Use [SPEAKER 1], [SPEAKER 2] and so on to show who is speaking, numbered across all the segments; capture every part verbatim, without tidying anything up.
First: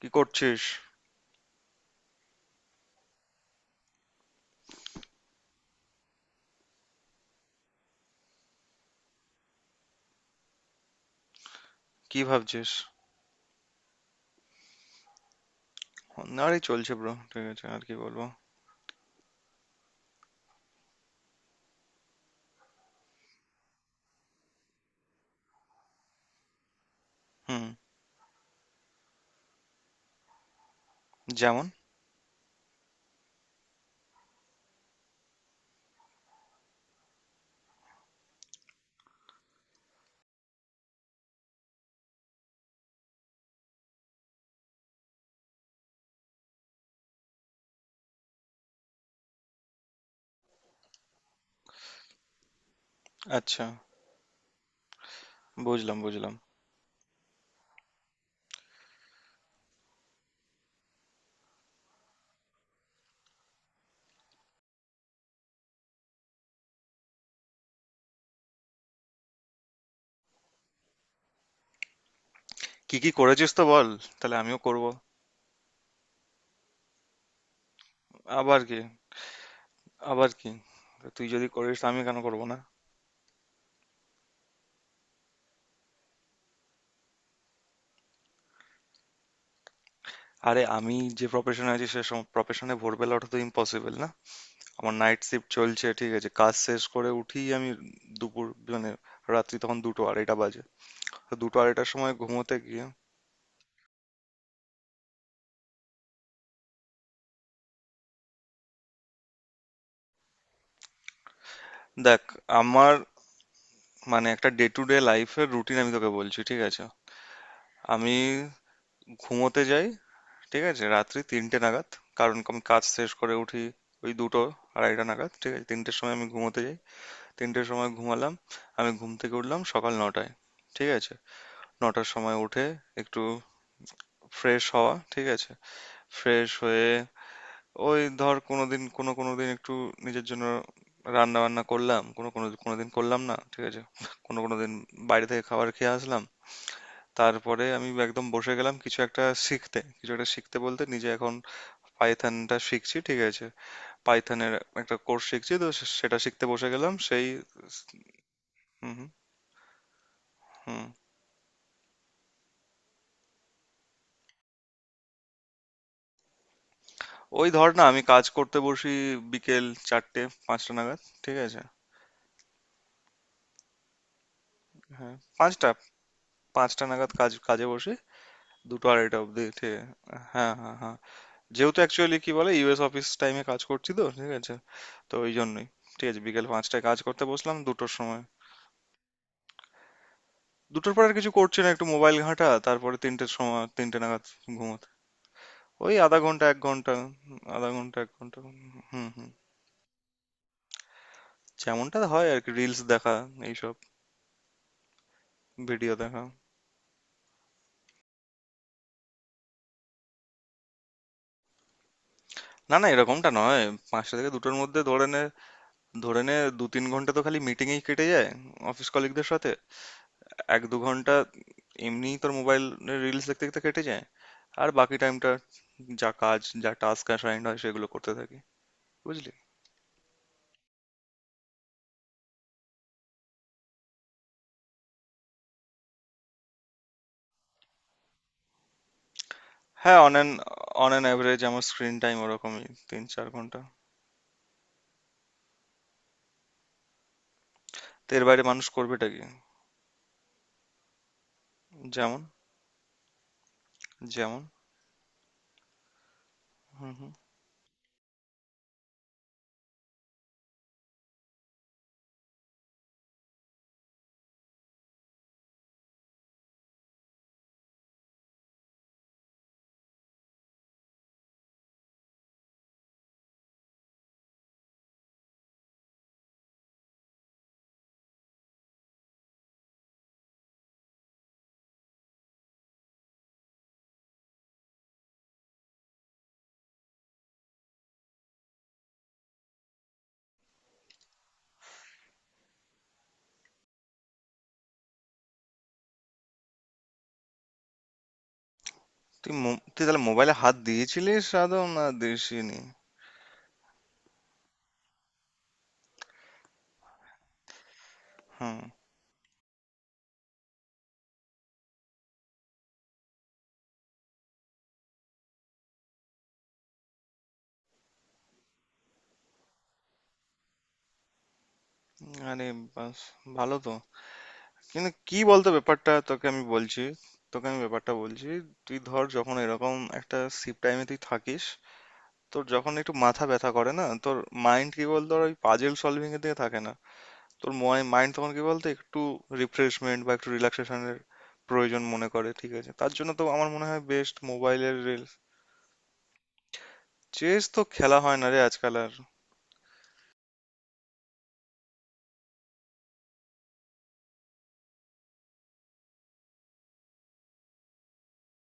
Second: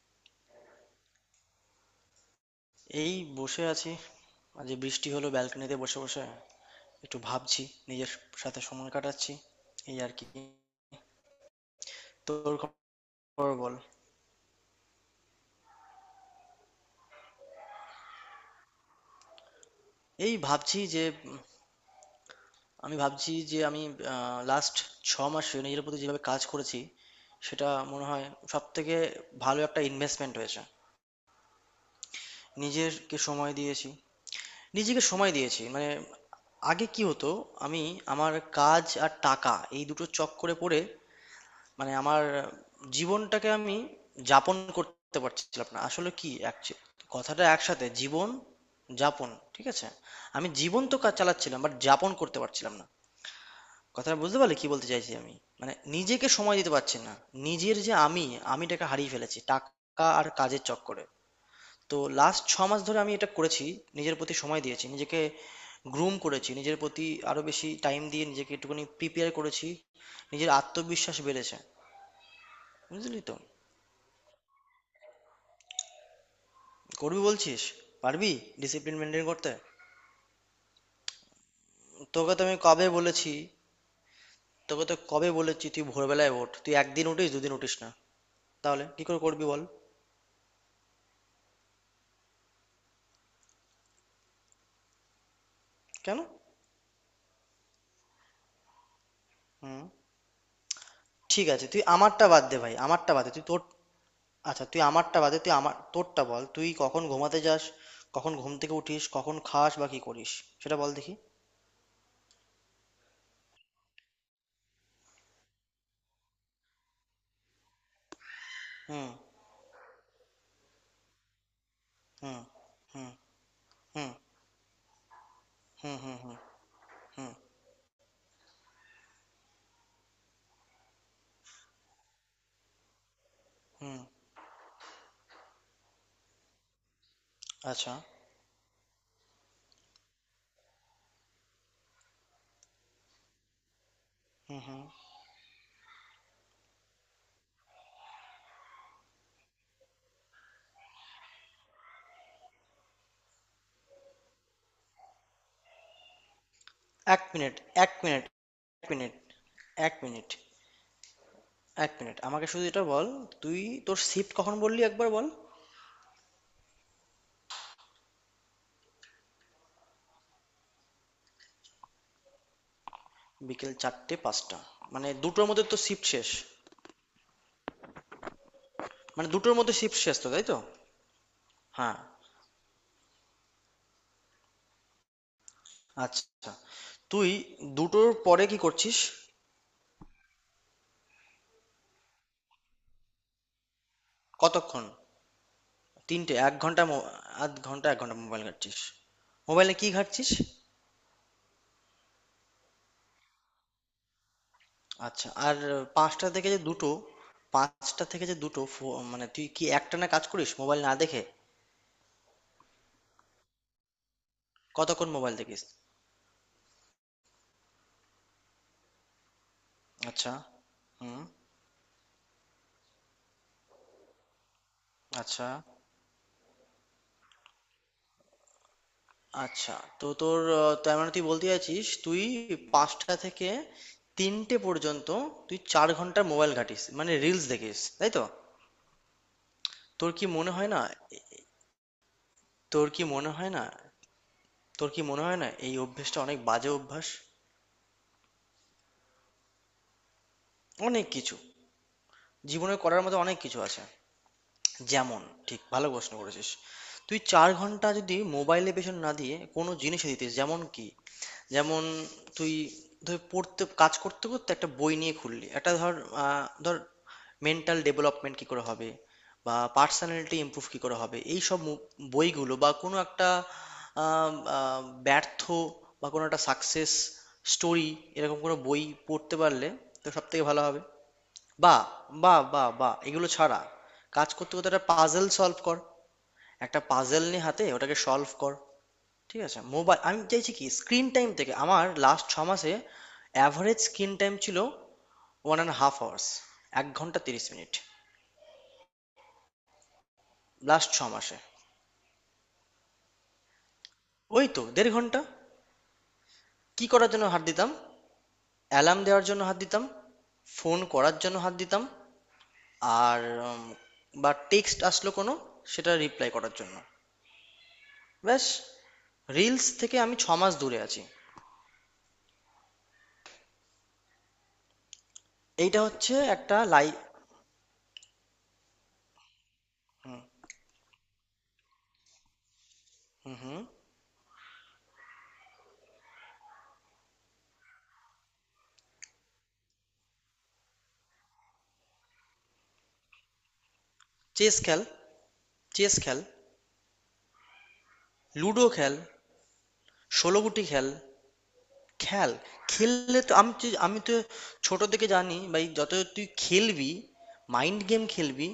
[SPEAKER 1] কি করছিস?
[SPEAKER 2] এই, বসে আছি। আজ এই বৃষ্টি হলো, ব্যালকনিতে বসে বসে একটু ভাবছি, নিজের সাথে সময় কাটাচ্ছি, এই আর কি।
[SPEAKER 1] কি
[SPEAKER 2] তোর
[SPEAKER 1] ভাবছিস?
[SPEAKER 2] খবর বল।
[SPEAKER 1] আরে চলছে ব্রো, ঠিক আছে, আর কি বলবো।
[SPEAKER 2] এই ভাবছি যে উম, আমি ভাবছি যে আমি লাস্ট ছ মাসে নিজের প্রতি যেভাবে কাজ করেছি,
[SPEAKER 1] হুম।
[SPEAKER 2] সেটা মনে হয় সব থেকে ভালো একটা ইনভেস্টমেন্ট হয়েছে।
[SPEAKER 1] যেমন?
[SPEAKER 2] নিজেরকে সময় দিয়েছি, নিজেকে সময় দিয়েছি মানে, আগে কি হতো, আমি আমার কাজ আর টাকা এই দুটো চক্করে পড়ে মানে আমার জীবনটাকে আমি যাপন করতে পারছিলাম না। আসলে কি actu- কথাটা একসাথে জীবন যাপন, ঠিক আছে। আমি জীবন তো কাজ চালাচ্ছিলাম বাট যাপন করতে পারছিলাম না।
[SPEAKER 1] আচ্ছা।
[SPEAKER 2] কথাটা বুঝতে পারলে কি বলতে চাইছি আমি, মানে
[SPEAKER 1] বুঝলাম,
[SPEAKER 2] নিজেকে
[SPEAKER 1] বুঝলাম।
[SPEAKER 2] সময় দিতে পারছি না। নিজের যে আমি, আমিটাকে হারিয়ে ফেলেছি টাকা আর কাজের চক্করে। তো লাস্ট ছ মাস ধরে আমি এটা করেছি, নিজের প্রতি সময় দিয়েছি, নিজেকে গ্রুম করেছি, নিজের প্রতি আরো বেশি টাইম দিয়ে নিজেকে একটুখানি প্রিপেয়ার করেছি। নিজের আত্মবিশ্বাস বেড়েছে।
[SPEAKER 1] কি কি
[SPEAKER 2] বুঝলি তো।
[SPEAKER 1] করেছিস তো বল। তাহলে আমিও করব।
[SPEAKER 2] করবি বলছিস? পারবি?
[SPEAKER 1] আবার কি?
[SPEAKER 2] ডিসিপ্লিন মেনটেন করতে?
[SPEAKER 1] আবার কি? তুই যদি করিস তো আমি কেন
[SPEAKER 2] তোকে
[SPEAKER 1] করব
[SPEAKER 2] তো
[SPEAKER 1] না?
[SPEAKER 2] আমি কবে বলেছি, তোকে তো কবে বলেছি, তুই ভোরবেলায় ওঠ। তুই একদিন উঠিস দুদিন উঠিস না, তাহলে কি করে করবি বল।
[SPEAKER 1] আরে, আমি যে প্রফেশনে আছি সে প্রফেশনে ভোরবেলা ওঠা তো ইম্পসিবল না। আমার নাইট শিফট চলছে, ঠিক
[SPEAKER 2] কেন?
[SPEAKER 1] আছে, কাজ শেষ করে উঠি আমি দুপুর মানে রাত্রি তখন
[SPEAKER 2] হুম।
[SPEAKER 1] দুটো আড়াইটা বাজে। তো
[SPEAKER 2] ঠিক
[SPEAKER 1] দুটো
[SPEAKER 2] আছে তুই
[SPEAKER 1] আড়াইটার সময়
[SPEAKER 2] আমারটা বাদ
[SPEAKER 1] ঘুমোতে
[SPEAKER 2] দে ভাই,
[SPEAKER 1] গিয়ে,
[SPEAKER 2] আমারটা বাদ দে তুই তোর। আচ্ছা তুই আমারটা বাদে, তুই আমার, তোরটা বল। তুই কখন ঘুমাতে যাস, কখন ঘুম থেকে উঠিস, কখন খাস বা কি করিস, সেটা বল দেখি।
[SPEAKER 1] দেখ আমার মানে একটা ডে টু ডে লাইফের রুটিন আমি তোকে বলছি, ঠিক আছে। আমি
[SPEAKER 2] হুম,
[SPEAKER 1] ঘুমোতে যাই, ঠিক আছে, রাত্রি তিনটে নাগাদ। কারণ
[SPEAKER 2] হুম,
[SPEAKER 1] আমি কাজ
[SPEAKER 2] হুম।
[SPEAKER 1] শেষ করে উঠি
[SPEAKER 2] হুম,
[SPEAKER 1] ওই দুটো আড়াইটা নাগাদ, ঠিক আছে,
[SPEAKER 2] হুম,
[SPEAKER 1] তিনটের সময়
[SPEAKER 2] হুম।
[SPEAKER 1] আমি
[SPEAKER 2] হুম,
[SPEAKER 1] ঘুমোতে যাই।
[SPEAKER 2] হুম,
[SPEAKER 1] তিনটের সময় ঘুমালাম, আমি ঘুম থেকে উঠলাম সকাল নটায়, ঠিক আছে। নটার সময় উঠে একটু
[SPEAKER 2] হুম।
[SPEAKER 1] ফ্রেশ হওয়া, ঠিক আছে। ফ্রেশ হয়ে
[SPEAKER 2] আচ্ছা।
[SPEAKER 1] ওই ধর কোনো দিন, কোনো কোনো দিন একটু নিজের জন্য রান্না বান্না করলাম, কোনো কোনো কোনো দিন করলাম না, ঠিক আছে। কোনো কোনো
[SPEAKER 2] হুম,
[SPEAKER 1] দিন
[SPEAKER 2] হুম।
[SPEAKER 1] বাইরে থেকে খাবার খেয়ে আসলাম। তারপরে আমি একদম বসে গেলাম কিছু একটা শিখতে, কিছু একটা শিখতে বলতে নিজে এখন পাইথনটা শিখছি, ঠিক আছে। পাইথনের একটা কোর্স শিখছি, তো সে- সেটা শিখতে বসে গেলাম
[SPEAKER 2] এক
[SPEAKER 1] সেই।
[SPEAKER 2] মিনিট। এক মিনিট। এক
[SPEAKER 1] হুম, হুম,
[SPEAKER 2] মিনিট। এক মিনিট।
[SPEAKER 1] হুম।
[SPEAKER 2] এক মিনিট আমাকে শুধু এটা বল, তুই তোর শিফট কখন বললি একবার বল।
[SPEAKER 1] ওই ধর না আমি কাজ করতে বসি বিকেল চারটে পাঁচটা নাগাদ, ঠিক আছে।
[SPEAKER 2] বিকেল চারটে পাঁচটা। মানে
[SPEAKER 1] হ্যাঁ,
[SPEAKER 2] দুটোর মধ্যে
[SPEAKER 1] পাঁচটা,
[SPEAKER 2] তো শিফট শেষ।
[SPEAKER 1] পাঁচটা নাগাদ কাজ কাজে বসি, দুটো আড়াইটা
[SPEAKER 2] মানে
[SPEAKER 1] অবধি,
[SPEAKER 2] দুটোর
[SPEAKER 1] ঠিক
[SPEAKER 2] মধ্যে
[SPEAKER 1] আছে।
[SPEAKER 2] শিফট শেষ তো তাই
[SPEAKER 1] হ্যাঁ,
[SPEAKER 2] তো।
[SPEAKER 1] হ্যাঁ, হ্যাঁ। যেহেতু
[SPEAKER 2] হ্যাঁ।
[SPEAKER 1] অ্যাকচুয়ালি কি বলে ইউএস অফিস টাইমে কাজ করছি তো, ঠিক আছে। তো ওই জন্যই, ঠিক আছে, বিকেল
[SPEAKER 2] আচ্ছা,
[SPEAKER 1] পাঁচটায় কাজ করতে
[SPEAKER 2] তুই
[SPEAKER 1] বসলাম দুটোর
[SPEAKER 2] দুটোর
[SPEAKER 1] সময়।
[SPEAKER 2] পরে কি করছিস?
[SPEAKER 1] দুটোর পর আর কিছু করছি না, একটু মোবাইল ঘাঁটা, তারপরে তিনটের সময়, তিনটে নাগাদ
[SPEAKER 2] কতক্ষণ?
[SPEAKER 1] ঘুমোতে। ওই আধা
[SPEAKER 2] তিনটে
[SPEAKER 1] ঘন্টা
[SPEAKER 2] এক
[SPEAKER 1] এক
[SPEAKER 2] ঘন্টা
[SPEAKER 1] ঘন্টা।
[SPEAKER 2] মো- আধ
[SPEAKER 1] আধা
[SPEAKER 2] ঘন্টা
[SPEAKER 1] ঘন্টা
[SPEAKER 2] এক
[SPEAKER 1] এক
[SPEAKER 2] ঘন্টা
[SPEAKER 1] ঘন্টা।
[SPEAKER 2] মোবাইল ঘাঁটছিস?
[SPEAKER 1] হুম, হুম।
[SPEAKER 2] মোবাইলে কি ঘাঁটছিস?
[SPEAKER 1] যেমনটা হয় আর কি, রিলস দেখা এইসব,
[SPEAKER 2] আচ্ছা আর,
[SPEAKER 1] ভিডিও দেখা।
[SPEAKER 2] পাঁচটা থেকে যে দুটো, পাঁচটা থেকে যে দুটো ফো- মানে তুই কি একটানা কাজ করিস মোবাইল না দেখে?
[SPEAKER 1] না, না, এরকমটা নয়। পাঁচটা থেকে দুটোর মধ্যে ধরে
[SPEAKER 2] কতক্ষণ
[SPEAKER 1] নে।
[SPEAKER 2] মোবাইল দেখিস?
[SPEAKER 1] ধরে নে দু তিন ঘন্টা তো খালি মিটিংয়েই কেটে যায় অফিস কলিগদের সাথে।
[SPEAKER 2] আচ্ছা।
[SPEAKER 1] এক দু ঘন্টা
[SPEAKER 2] হুম।
[SPEAKER 1] এমনিই তোর মোবাইল রিলস দেখতে দেখতে কেটে যায়। আর বাকি টাইমটা
[SPEAKER 2] আচ্ছা।
[SPEAKER 1] যা কাজ যা টাস্ক অ্যাসাইন্ড হয় সেগুলো করতে থাকি, বুঝলি।
[SPEAKER 2] আচ্ছা তো তোর আহ, তার মানে তুই বলতে চাইছিস, তুই পাঁচটা থেকে তিনটে পর্যন্ত তুই চার ঘন্টা মোবাইল ঘাঁটিস মানে রিলস দেখিস তাই তো?
[SPEAKER 1] হ্যাঁ,
[SPEAKER 2] তোর
[SPEAKER 1] অন
[SPEAKER 2] কি
[SPEAKER 1] অ্যান
[SPEAKER 2] মনে হয় না?
[SPEAKER 1] অন অ্যান অ্যাভারেজ আমার স্ক্রিন টাইম ওরকমই
[SPEAKER 2] তোর
[SPEAKER 1] তিন
[SPEAKER 2] কি
[SPEAKER 1] চার
[SPEAKER 2] মনে হয়
[SPEAKER 1] ঘন্টা।
[SPEAKER 2] না? তোর কি মনে হয় না এই অভ্যেসটা অনেক বাজে অভ্যাস?
[SPEAKER 1] তো এর বাইরে মানুষ করবেটা কি?
[SPEAKER 2] অনেক কিছু।
[SPEAKER 1] যেমন?
[SPEAKER 2] জীবনে করার মতো অনেক কিছু আছে।
[SPEAKER 1] যেমন?
[SPEAKER 2] যেমন, ঠিক ভালো প্রশ্ন করেছিস।
[SPEAKER 1] হুম, হুম।
[SPEAKER 2] তুই চার ঘন্টা যদি মোবাইলে পেছন না দিয়ে কোনো জিনিসে দিতিস, যেমন কি, যেমন তুই ধর, পড়তে কাজ করতে করতে একটা বই নিয়ে খুললি, একটা ধর, আহ, ধর মেন্টাল ডেভেলপমেন্ট কি করে হবে, বা পার্সোনালিটি ইমপ্রুভ কি করে হবে, এই সব মু- বইগুলো, বা কোনো একটা আম, আহ, ব্যর্থ বা কোনো একটা সাকসেস স্টোরি, এরকম কোনো বই পড়তে পারলে তো সব থেকে ভালো হবে। বা বা বা বা এগুলো ছাড়া কাজ করতে করতে একটা পাজেল সলভ কর, একটা পাজেল নিয়ে হাতে ওটাকে সলভ কর। ঠিক আছে? মোবাইল আমি চাইছি কি, স্ক্রিন টাইম থেকে, আমার লাস্ট ছ মাসে অ্যাভারেজ স্ক্রিন টাইম ছিল ওয়ান অ্যান্ড হাফ আওয়ার্স, এক ঘন্টা তিরিশ মিনিট।
[SPEAKER 1] তুই মো- তুই তাহলে মোবাইলে হাত
[SPEAKER 2] লাস্ট ছ
[SPEAKER 1] দিয়েছিলিস
[SPEAKER 2] মাসে
[SPEAKER 1] আদৌ না দিসনি?
[SPEAKER 2] ওই তো দেড় ঘন্টা। কি করার জন্য হাত দিতাম?
[SPEAKER 1] হুম।
[SPEAKER 2] অ্যালার্ম দেওয়ার জন্য হাত দিতাম, ফোন করার জন্য হাত দিতাম, আর উম, বা টেক্সট আসলো কোনো সেটা রিপ্লাই করার জন্য। ব্যাস। রিলস থেকে আমি ছ মাস দূরে আছি।
[SPEAKER 1] আরে বাস, ভালো তো। কিন্তু কি বলতো
[SPEAKER 2] এইটা
[SPEAKER 1] ব্যাপারটা,
[SPEAKER 2] হচ্ছে
[SPEAKER 1] তোকে আমি
[SPEAKER 2] একটা
[SPEAKER 1] বলছি
[SPEAKER 2] লাই।
[SPEAKER 1] তোকে আমি ব্যাপারটা বলছি। তুই ধর যখন এরকম একটা শিফট টাইমে তুই থাকিস, তোর যখন একটু মাথা
[SPEAKER 2] হুম,
[SPEAKER 1] ব্যথা
[SPEAKER 2] হুম।
[SPEAKER 1] করে না, তোর মাইন্ড কি বলতো ওর ওই পাজেল সলভিং এর দিকে থাকে না। তোর মাইন্ড তখন কি বলতো একটু রিফ্রেশমেন্ট বা একটু রিল্যাক্সেশনের প্রয়োজন মনে করে, ঠিক আছে। তার জন্য তো আমার মনে হয় বেস্ট
[SPEAKER 2] চেস
[SPEAKER 1] মোবাইলের
[SPEAKER 2] খেল,
[SPEAKER 1] রিলস।
[SPEAKER 2] চেস খেল,
[SPEAKER 1] চেস তো খেলা হয় না রে
[SPEAKER 2] লুডো
[SPEAKER 1] আজকাল আর।
[SPEAKER 2] খেল, ষোলো গুটি খেল, খেল। খেললে তো আমি তো আমি তো ছোট থেকে জানি ভাই, যত তুই খেলবি মাইন্ড গেম খেলবি,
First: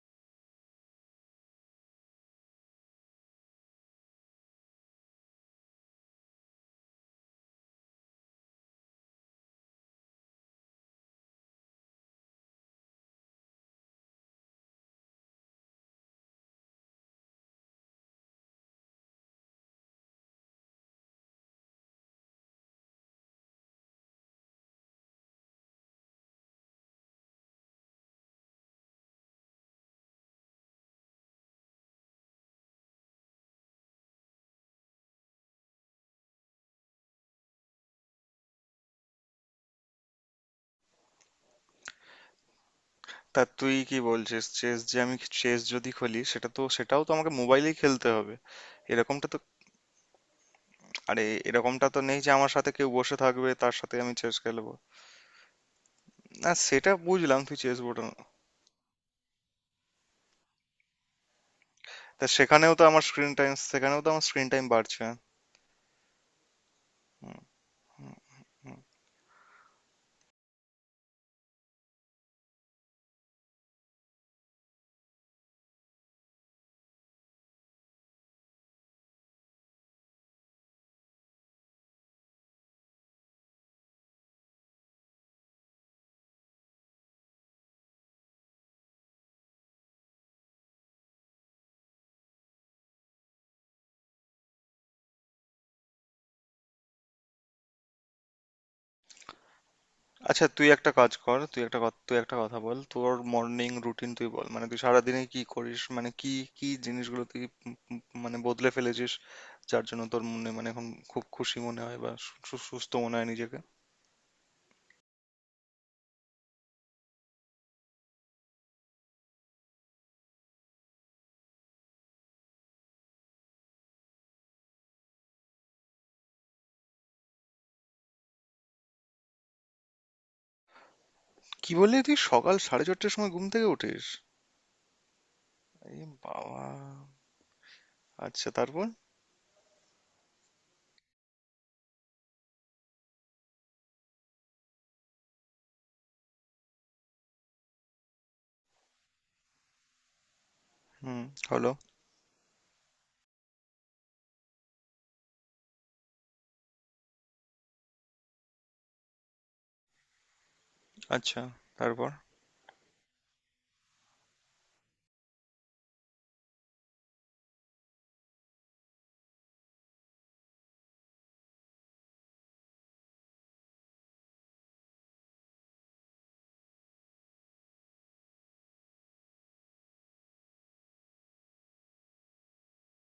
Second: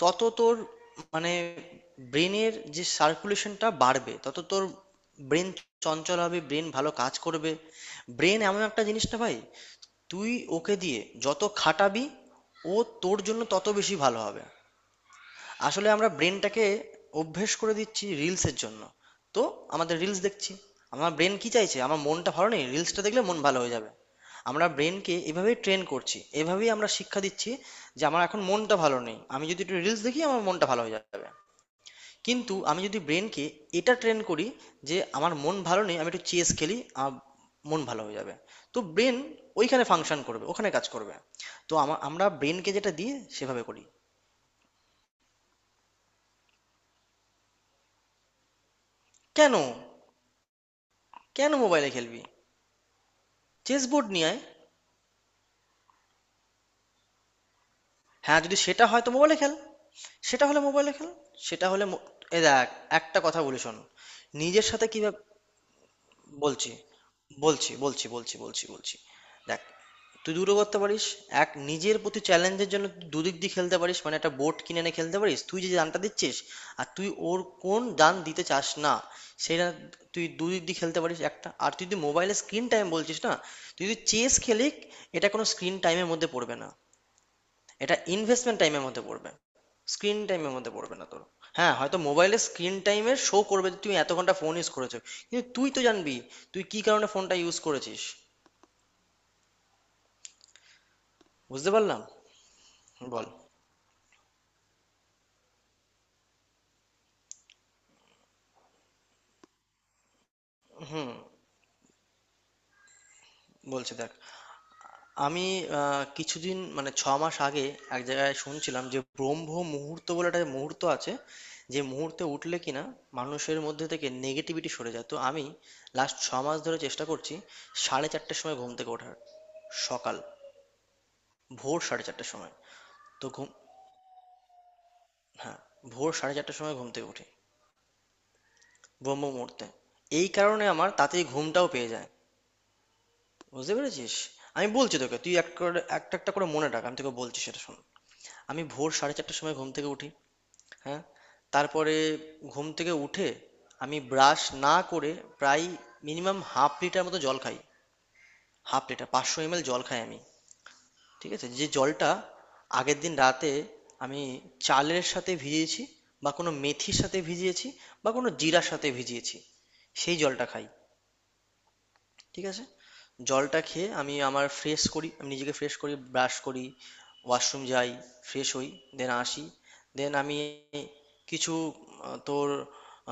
[SPEAKER 2] তত তোর মানে ব্রেনের যে সার্কুলেশনটা বাড়বে, তত তোর ব্রেন চঞ্চল হবে, ব্রেন ভালো কাজ করবে। ব্রেন এমন একটা জিনিস না ভাই, তুই ওকে দিয়ে যত খাটাবি, ও তোর জন্য তত বেশি ভালো হবে। আসলে আমরা ব্রেনটাকে অভ্যেস করে দিচ্ছি রিলসের জন্য। তো আমাদের রিলস দেখছি, আমার ব্রেন কি চাইছে, আমার মনটা ভালো নেই, রিলসটা দেখলে মন ভালো হয়ে যাবে। আমরা ব্রেনকে এভাবেই ট্রেন করছি, এভাবেই আমরা শিক্ষা দিচ্ছি যে আমার এখন মনটা ভালো নেই, আমি যদি একটু রিলস দেখি আমার মনটা ভালো হয়ে যাবে। কিন্তু আমি যদি ব্রেনকে এটা ট্রেন করি যে আমার মন ভালো নেই আমি একটু চেস খেলি আমার মন ভালো হয়ে যাবে, তো ব্রেন ওইখানে ফাংশন করবে, ওখানে কাজ করবে। তো আমা- আমরা ব্রেনকে যেটা দিয়ে
[SPEAKER 1] তা
[SPEAKER 2] সেভাবে
[SPEAKER 1] তুই
[SPEAKER 2] করি।
[SPEAKER 1] কি বলছিস, চেস যে আমি চেস যদি খেলি সেটা তো, সেটাও তো আমাকে মোবাইলেই খেলতে হবে, এরকমটা তো।
[SPEAKER 2] কেন?
[SPEAKER 1] আরে,
[SPEAKER 2] কেন
[SPEAKER 1] এরকমটা
[SPEAKER 2] মোবাইলে
[SPEAKER 1] তো নেই
[SPEAKER 2] খেলবি?
[SPEAKER 1] যে আমার সাথে কেউ বসে থাকবে তার
[SPEAKER 2] চেস
[SPEAKER 1] সাথে
[SPEAKER 2] বোর্ড
[SPEAKER 1] আমি
[SPEAKER 2] নিয়ে
[SPEAKER 1] চেস
[SPEAKER 2] আয়।
[SPEAKER 1] খেলবো। না, সেটা বুঝলাম, তুই চেস বোর্ড।
[SPEAKER 2] হ্যাঁ যদি সেটা হয় তো মোবাইলে খেল। সেটা হলে মোবাইলে খেল। সেটা হলে মো-
[SPEAKER 1] তা
[SPEAKER 2] এ দেখ,
[SPEAKER 1] সেখানেও তো আমার
[SPEAKER 2] একটা
[SPEAKER 1] স্ক্রিন
[SPEAKER 2] কথা
[SPEAKER 1] টাইম,
[SPEAKER 2] বলি শোন।
[SPEAKER 1] সেখানেও তো আমার স্ক্রিন টাইম
[SPEAKER 2] নিজের সাথে
[SPEAKER 1] বাড়ছে।
[SPEAKER 2] কিভাবে, বলছি, বলছি বলছি বলছি বলছি বলছি দেখ তুই দুটো করতে পারিস। এক, নিজের প্রতি চ্যালেঞ্জের জন্য তুই দুদিক দিয়ে খেলতে পারিস, মানে একটা বোর্ড কিনে এনে খেলতে পারিস তুই যে দানটা দিচ্ছিস আর তুই ওর কোন দান দিতে চাস না সেটা, তুই দুদিক দিয়ে খেলতে পারিস একটা। আর তুই যদি মোবাইলে স্ক্রিন টাইম বলছিস না, তুই যদি চেস খেলিস এটা কোনো স্ক্রিন টাইমের মধ্যে পড়বে না, এটা ইনভেস্টমেন্ট টাইমের মধ্যে পড়বে, স্ক্রিন টাইমের মধ্যে পড়বে না তোর। হ্যাঁ হয়তো মোবাইলে স্ক্রিন টাইমে শো করবে যে তুমি এত ঘন্টা ফোন ইউজ করেছো, কিন্তু তুই তো জানবি তুই কি কারণে ফোনটা ইউজ করেছিস।
[SPEAKER 1] আচ্ছা, তুই একটা কাজ কর, তুই
[SPEAKER 2] বুঝতে
[SPEAKER 1] একটা
[SPEAKER 2] পারলাম,
[SPEAKER 1] কথ- তুই একটা কথা বল। তোর
[SPEAKER 2] বল।
[SPEAKER 1] মর্নিং রুটিন তুই বল, মানে তুই সারাদিনে কি করিস, মানে কি কি জিনিসগুলো তুই উম উম মানে বদলে ফেলেছিস, যার জন্য তোর মনে মানে এখন
[SPEAKER 2] হুম।
[SPEAKER 1] খুব খুশি মনে হয় বা সু- সু- সুস্থ মনে হয় নিজেকে।
[SPEAKER 2] বলছি দেখ, আমি আহ, কিছুদিন মানে ছ মাস আগে এক জায়গায় শুনছিলাম যে ব্রহ্ম মুহূর্ত বলে একটা মুহূর্ত আছে যে মুহূর্তে উঠলে কিনা মানুষের মধ্যে থেকে নেগেটিভিটি সরে যায়। তো আমি লাস্ট ছ মাস ধরে চেষ্টা করছি সাড়ে চারটের সময় ঘুম থেকে ওঠার, সকাল,
[SPEAKER 1] কি
[SPEAKER 2] ভোর
[SPEAKER 1] বললি
[SPEAKER 2] সাড়ে
[SPEAKER 1] তুই?
[SPEAKER 2] চারটের সময়।
[SPEAKER 1] সকাল সাড়ে চারটের
[SPEAKER 2] তো
[SPEAKER 1] সময় ঘুম
[SPEAKER 2] ঘুম,
[SPEAKER 1] থেকে উঠিস?
[SPEAKER 2] হ্যাঁ
[SPEAKER 1] এই
[SPEAKER 2] ভোর সাড়ে চারটার
[SPEAKER 1] বাবা।
[SPEAKER 2] সময় ঘুম থেকে উঠি।
[SPEAKER 1] আচ্ছা, তারপর?
[SPEAKER 2] ব্রহ্ম মুহূর্তে। এই কারণে আমার তাড়াতাড়ি ঘুমটাও পেয়ে যায়। বুঝতে পেরেছিস? আমি বলছি তোকে, তুই এক করে- একটা একটা করে মনে রাখ, আমি তোকে বলছি সেটা শোন। আমি ভোর সাড়ে চারটার সময় ঘুম থেকে উঠি। হ্যাঁ।
[SPEAKER 1] হুম। হলো।
[SPEAKER 2] তারপরে ঘুম থেকে উঠে আমি ব্রাশ না করে প্রায় মিনিমাম হাফ লিটার মতো জল খাই, হাফ লিটার পাঁচশো এমএল জল খাই আমি। ঠিক
[SPEAKER 1] আচ্ছা,
[SPEAKER 2] আছে, যে
[SPEAKER 1] তারপর।
[SPEAKER 2] জলটা আগের দিন রাতে আমি চালের সাথে ভিজিয়েছি, বা কোনো মেথির সাথে ভিজিয়েছি, বা কোনো জিরার সাথে ভিজিয়েছি, সেই জলটা খাই। ঠিক আছে। জলটা খেয়ে আমি আমার ফ্রেশ করি, আমি নিজেকে ফ্রেশ করি, ব্রাশ করি, ওয়াশরুম যাই, ফ্রেশ হই, দেন আসি। দেন আমি কিছু আহ, তোর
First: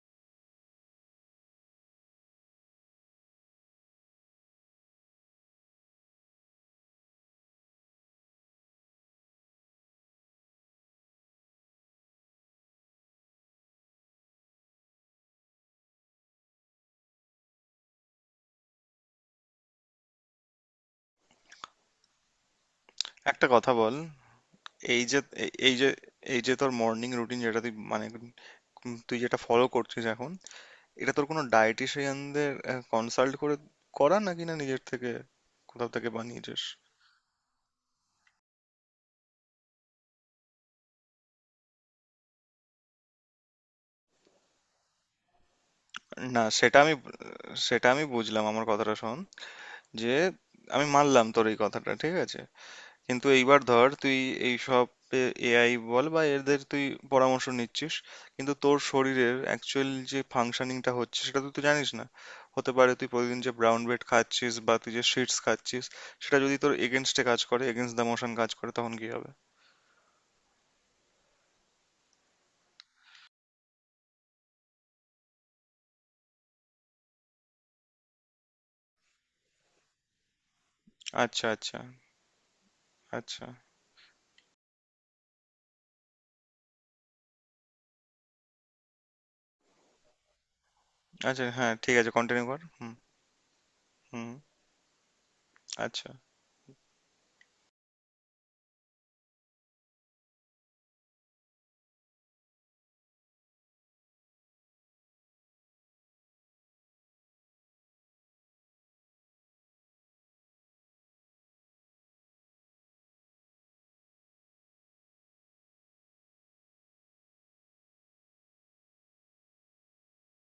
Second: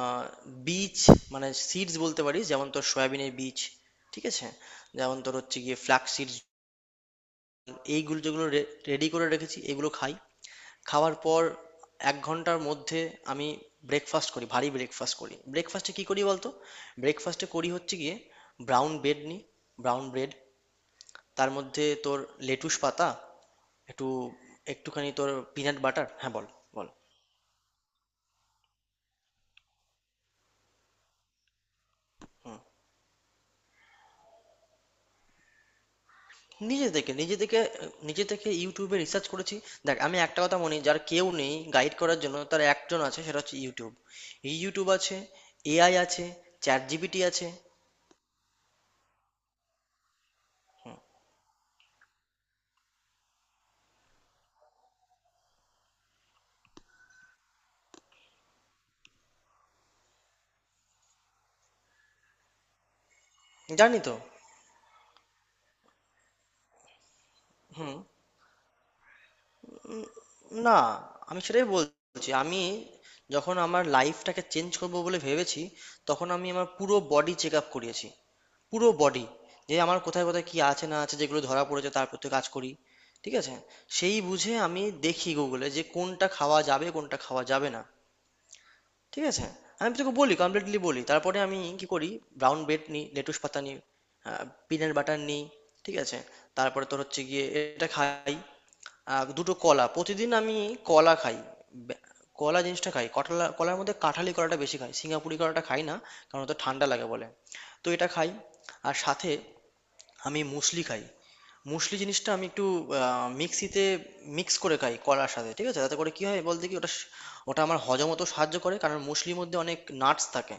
[SPEAKER 2] আহ, বীজ মানে সিডস বলতে পারিস, যেমন তোর সয়াবিনের বীজ, ঠিক আছে, যেমন তোর হচ্ছে গিয়ে ফ্লাক্স সিডস, এইগুলো যেগুলো রেডি করে রেখেছি এগুলো খাই। খাওয়ার পর এক ঘন্টার মধ্যে আমি ব্রেকফাস্ট করি, ভারী ব্রেকফাস্ট করি। ব্রেকফাস্টে কি করি বলতো? ব্রেকফাস্টে করি হচ্ছে গিয়ে ব্রাউন ব্রেড নিই, ব্রাউন ব্রেড, তার মধ্যে তোর লেটুস পাতা,
[SPEAKER 1] একটা কথা বল,
[SPEAKER 2] একটু
[SPEAKER 1] এই
[SPEAKER 2] একটুখানি
[SPEAKER 1] যে
[SPEAKER 2] তোর
[SPEAKER 1] এ- এই
[SPEAKER 2] পিনাট
[SPEAKER 1] যে
[SPEAKER 2] বাটার। হ্যাঁ
[SPEAKER 1] এই
[SPEAKER 2] বল।
[SPEAKER 1] যে তোর
[SPEAKER 2] বল।
[SPEAKER 1] মর্নিং রুটিন যেটা তুই মানে উম তুই যেটা ফলো করছিস এখন, এটা তোর কোনো ডায়েটিশিয়ানদের কনসাল্ট করে করা নাকি না নিজের থেকে কোথাও থেকে বানিয়েছিস?
[SPEAKER 2] নিজে থেকে, নিজে থেকে, নিজে থেকে ইউটিউবে রিসার্চ করেছি। দেখ আমি একটা কথা মনে, যার কেউ নেই গাইড করার জন্য তার একজন আছে সেটা হচ্ছে ইউটিউব। ইউটিউব আছে, এআই আছে,
[SPEAKER 1] না, সেটা
[SPEAKER 2] চ্যাট
[SPEAKER 1] আমি
[SPEAKER 2] জিপিটি আছে।
[SPEAKER 1] সেটা আমি বুঝলাম, আমার কথাটা শোন। যে আমি মানলাম তোর এই কথাটা, ঠিক আছে। কিন্তু এইবার ধর তুই এই সব এআই বল বা এদের, তুই পরামর্শ নিচ্ছিস। কিন্তু তোর শরীরের অ্যাকচুয়াল যে ফাংশনিংটা হচ্ছে সেটা তো তুই জানিস না। হতে পারে তুই প্রতিদিন যে ব্রাউন
[SPEAKER 2] জানি
[SPEAKER 1] ব্রেড
[SPEAKER 2] তো।
[SPEAKER 1] খাচ্ছিস বা তুই যে শিটস খাচ্ছিস সেটা যদি তোর এগেনস্টে কাজ করে, এগেনস্ট
[SPEAKER 2] হুম।
[SPEAKER 1] দ্য মোশন কাজ করে, তখন কি হবে?
[SPEAKER 2] না আমি সেটাই বলছি, আমি যখন আমার লাইফটাকে চেঞ্জ করব বলে ভেবেছি তখন আমি আমার পুরো বডি চেক আপ করিয়েছি। পুরো বডি, যে আমার কোথায় কোথায় কি আছে না আছে, যেগুলো
[SPEAKER 1] আচ্ছা,
[SPEAKER 2] ধরা
[SPEAKER 1] আচ্ছা।
[SPEAKER 2] পড়েছে তার প্রতি কাজ করি। ঠিক
[SPEAKER 1] আচ্ছা।
[SPEAKER 2] আছে? সেই বুঝে আমি দেখি গুগলে যে কোনটা খাওয়া যাবে কোনটা খাওয়া যাবে না। ঠিক আছে। আমি তোকে বলি কমপ্লিটলি বলি তারপরে
[SPEAKER 1] আচ্ছা
[SPEAKER 2] আমি
[SPEAKER 1] হ্যাঁ,
[SPEAKER 2] কি
[SPEAKER 1] ঠিক
[SPEAKER 2] করি।
[SPEAKER 1] আছে, কন্টিনিউ কর।
[SPEAKER 2] Brown bread
[SPEAKER 1] hmm.
[SPEAKER 2] নিই, লেটুস পাতা নিই,
[SPEAKER 1] হুম।
[SPEAKER 2] পিনাট বাটার নিই। ঠিক
[SPEAKER 1] আচ্ছা।
[SPEAKER 2] আছে। তারপরে তোর হচ্ছে গিয়ে, এটা খাই, আহ দুটো কলা প্রতিদিন আমি কলা খাই। বে- কলা জিনিসটা খাই, কটলা কলার মধ্যে কাঁঠালি কলাটা বেশি খাই, সিঙ্গাপুরি কলাটা খাই না কারণ ওটা ঠান্ডা লাগে বলে। তো এটা খাই, আর সাথে আমি মুসলি খাই। মুসলি জিনিসটা আমি একটু আহ, মিক্সিতে মিক্স করে খাই কলার সাথে। ঠিক আছে, তাতে করে কি হয় বলতে কি, ওটা স- ওটা আমার হজম হতে সাহায্য করে কারণ মুসলির মধ্যে অনেক নাটস থাকে,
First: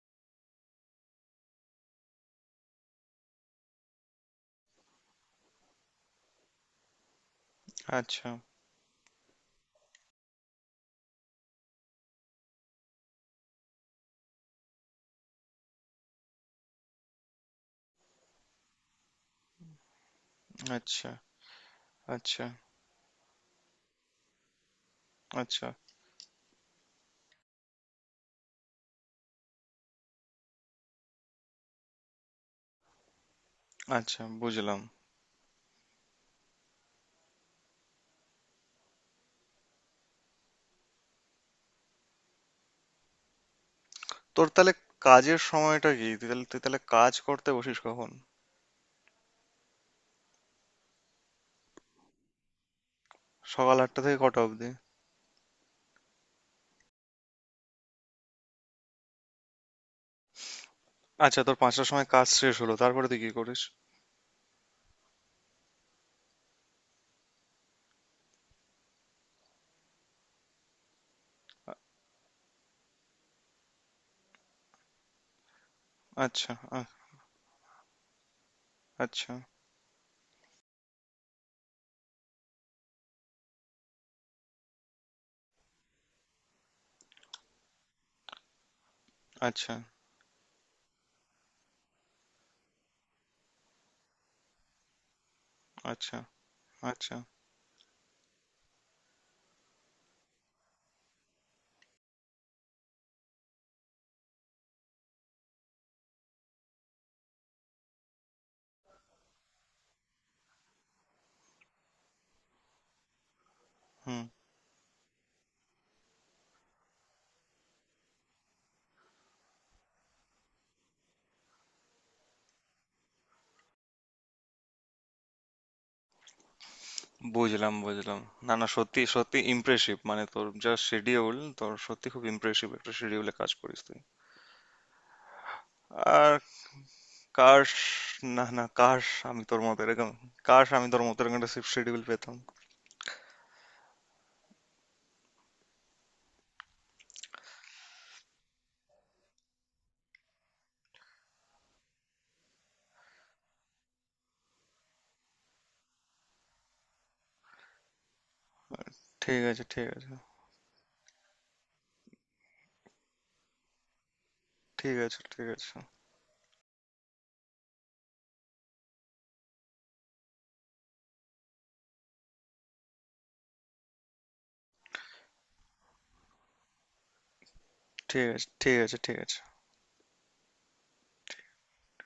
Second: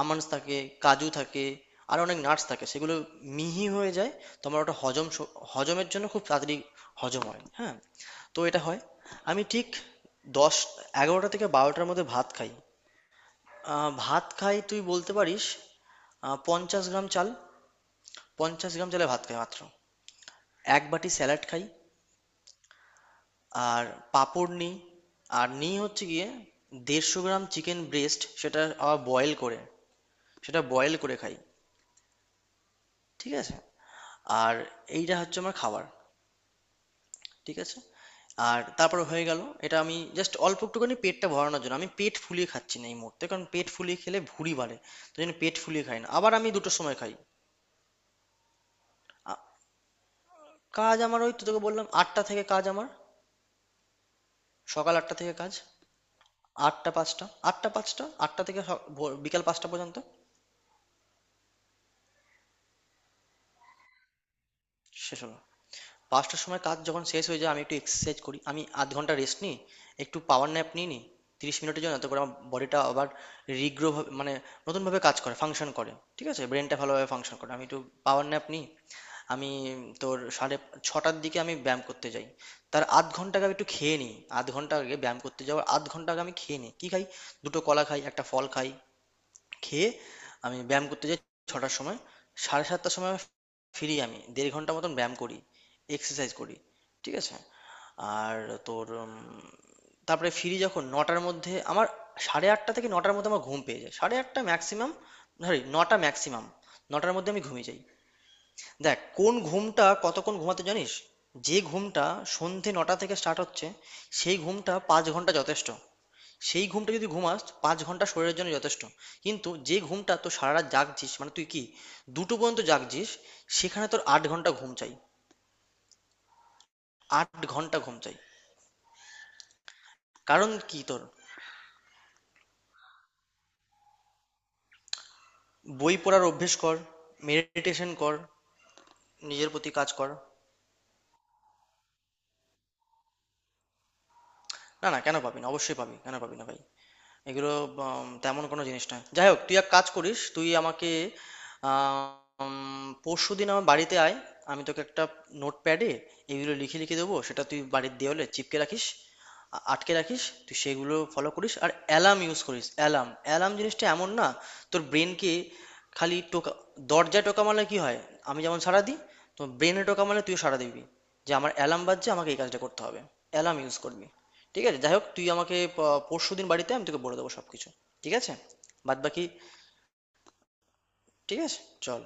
[SPEAKER 2] আমন্ডস থাকে, কাজু থাকে, আর অনেক নাটস থাকে, সেগুলো মিহি হয়ে যায় তোমার, ওটা হজম স- হজমের জন্য খুব তাড়াতাড়ি হজম হয়, হ্যাঁ।
[SPEAKER 1] আচ্ছা।
[SPEAKER 2] তো এটা হয়। আমি ঠিক দশ এগারোটা থেকে বারোটার মধ্যে ভাত খাই, আহ, ভাত খাই তুই বলতে পারিস, আহ, পঞ্চাশ গ্রাম চাল, পঞ্চাশ গ্রাম চালে ভাত খাই মাত্র, এক
[SPEAKER 1] আচ্ছা।
[SPEAKER 2] বাটি স্যালাড খাই,
[SPEAKER 1] আচ্ছা।
[SPEAKER 2] আর পাঁপড় নিই, আর
[SPEAKER 1] আচ্ছা।
[SPEAKER 2] নিই হচ্ছে গিয়ে দেড়শো গ্রাম চিকেন ব্রেস্ট, সেটা আবার বয়েল করে, সেটা বয়েল করে খাই। ঠিক আছে।
[SPEAKER 1] আচ্ছা
[SPEAKER 2] আর
[SPEAKER 1] বুঝলাম।
[SPEAKER 2] এইটা হচ্ছে আমার খাবার। ঠিক আছে। আর তারপর হয়ে গেল, এটা আমি জাস্ট অল্প একটুখানি পেটটা ভরানোর জন্য, আমি পেট ফুলিয়ে খাচ্ছি না এই মুহূর্তে কারণ পেট ফুলিয়ে খেলে
[SPEAKER 1] তোর
[SPEAKER 2] ভুঁড়ি
[SPEAKER 1] তাহলে
[SPEAKER 2] বাড়ে। তো জন্য
[SPEAKER 1] কাজের
[SPEAKER 2] পেট ফুলিয়ে
[SPEAKER 1] সময়টা
[SPEAKER 2] খাই না
[SPEAKER 1] কি? তুই
[SPEAKER 2] আবার
[SPEAKER 1] তাহলে
[SPEAKER 2] আমি
[SPEAKER 1] তুই
[SPEAKER 2] দুটোর
[SPEAKER 1] তাহলে
[SPEAKER 2] সময়
[SPEAKER 1] কাজ
[SPEAKER 2] খাই।
[SPEAKER 1] করতে বসিস কখন?
[SPEAKER 2] আ- কাজ আমার ওই তো তোকে বললাম আটটা থেকে, কাজ আমার
[SPEAKER 1] সকাল আটটা থেকে কটা অবধি?
[SPEAKER 2] সকাল আটটা থেকে কাজ, আটটা পাঁচটা, আটটা পাঁচটা, আটটা থেকে স- ভোর- বিকাল পাঁচটা পর্যন্ত।
[SPEAKER 1] আচ্ছা, তোর পাঁচটার সময় কাজ শেষ হলো, তারপরে তুই কি করিস?
[SPEAKER 2] শেষ হলো। পাঁচটার সময় কাজ যখন শেষ হয়ে যায় আমি একটু এক্সারসাইজ করি, আমি আধ ঘন্টা রেস্ট নিই, একটু পাওয়ার ন্যাপ নিয়ে নিই তিরিশ মিনিটের জন্য, তারপরে আমার বডিটা আবার রিগ্রো মানে নতুনভাবে কাজ করে, ফাংশন করে। ঠিক আছে
[SPEAKER 1] আচ্ছা।
[SPEAKER 2] ব্রেনটা
[SPEAKER 1] আহ।
[SPEAKER 2] ভালোভাবে ফাংশন করে, আমি একটু পাওয়ার ন্যাপ নিই।
[SPEAKER 1] আচ্ছা,
[SPEAKER 2] আমি তোর সাড়ে ছটার দিকে আমি ব্যায়াম করতে যাই, তার আধ ঘন্টা আগে আমি একটু খেয়ে নিই, আধ ঘন্টা আগে, ব্যায়াম করতে যাওয়ার আধ ঘন্টা আগে আমি খেয়ে নিই কি খাই, দুটো কলা খাই, একটা ফল খাই,
[SPEAKER 1] আচ্ছা,
[SPEAKER 2] খেয়ে আমি ব্যায়াম করতে যাই ছটার সময়। সাড়ে সাতটার সময় আমি ফিরি, আমি দেড় ঘন্টা মতন ব্যায়াম করি,
[SPEAKER 1] আচ্ছা,
[SPEAKER 2] এক্সারসাইজ করি।
[SPEAKER 1] আচ্ছা,
[SPEAKER 2] ঠিক আছে। আর তোর উম, তারপরে ফিরি যখন নটার মধ্যে আমার, সাড়ে আটটা থেকে নটার মধ্যে আমার ঘুম পেয়ে যায়, সাড়ে আটটা ম্যাক্সিমাম, সরি নটা ম্যাক্সিমাম, নটার মধ্যে আমি ঘুমিয়ে যাই। দেখ কোন ঘুমটা কতক্ষণ ঘুমাতে জানিস, যে ঘুমটা সন্ধে নটা থেকে স্টার্ট হচ্ছে,
[SPEAKER 1] হুম
[SPEAKER 2] সেই ঘুমটা পাঁচ ঘন্টা যথেষ্ট, সেই ঘুমটা যদি ঘুমাস পাঁচ ঘন্টা শরীরের জন্য যথেষ্ট। কিন্তু যে ঘুমটা তোর সারা রাত জাগছিস মানে তুই কি দুটো পর্যন্ত জাগছিস, সেখানে তোর আট ঘন্টা ঘুম চাই, আট
[SPEAKER 1] বুঝলাম,
[SPEAKER 2] ঘন্টা ঘুম চাই।
[SPEAKER 1] বুঝলাম। না, না, সত্যি সত্যি ইমপ্রেসিভ, মানে তোর
[SPEAKER 2] কারণ
[SPEAKER 1] যা
[SPEAKER 2] কি তোর,
[SPEAKER 1] শিডিউল, তোর সত্যি খুব ইমপ্রেসিভ একটা শিডিউলে কাজ করিস তুই।
[SPEAKER 2] বই পড়ার
[SPEAKER 1] আর
[SPEAKER 2] অভ্যেস কর,
[SPEAKER 1] কাশ।
[SPEAKER 2] মেডিটেশন কর,
[SPEAKER 1] না, না, কাশ, আমি
[SPEAKER 2] নিজের
[SPEAKER 1] তোর
[SPEAKER 2] প্রতি
[SPEAKER 1] মতো
[SPEAKER 2] কাজ কর।
[SPEAKER 1] এরকম। কাশ আমি তোর মতো এরকম একটা শিফট শিডিউল পেতাম।
[SPEAKER 2] না না কেন পাবি না, অবশ্যই পাবি, কেন পাবি না ভাই, এগুলো উম, তেমন কোনো জিনিস নয়। যাই হোক, তুই এক কাজ করিস, তুই আমাকে পরশু দিন আমার বাড়িতে আয়, আমি তোকে একটা নোটপ্যাডে এগুলো লিখে লিখে দেবো, সেটা তুই বাড়ির দেওয়ালে চিপকে রাখিস,
[SPEAKER 1] ঠিক আছে,
[SPEAKER 2] আ-
[SPEAKER 1] ঠিক
[SPEAKER 2] আটকে
[SPEAKER 1] আছে,
[SPEAKER 2] রাখিস, তুই সেগুলো ফলো করিস আর অ্যালার্ম ইউজ করিস। অ্যালার্ম, অ্যালার্ম জিনিসটা এমন না, তোর
[SPEAKER 1] ঠিক আছে,
[SPEAKER 2] ব্রেনকে
[SPEAKER 1] ঠিক আছে,
[SPEAKER 2] খালি টোকা, দরজায় টোকা মারলে কি হয়, আমি যেমন সাড়া দিই, তো ব্রেনে টোকা মারলে তুইও সাড়া দিবি যে আমার অ্যালার্ম বাজছে আমাকে এই কাজটা করতে হবে। অ্যালার্ম ইউজ করবি। ঠিক আছে যাই হোক, তুই আমাকে পরশু দিন বাড়িতে আয়, আমি তোকে বলে দেবো সব কিছু। ঠিক
[SPEAKER 1] ঠিক
[SPEAKER 2] আছে।
[SPEAKER 1] আছে, ঠিক আছে,
[SPEAKER 2] বাদ
[SPEAKER 1] ঠিক
[SPEAKER 2] বাকি
[SPEAKER 1] আছে।
[SPEAKER 2] ঠিক আছে। চল।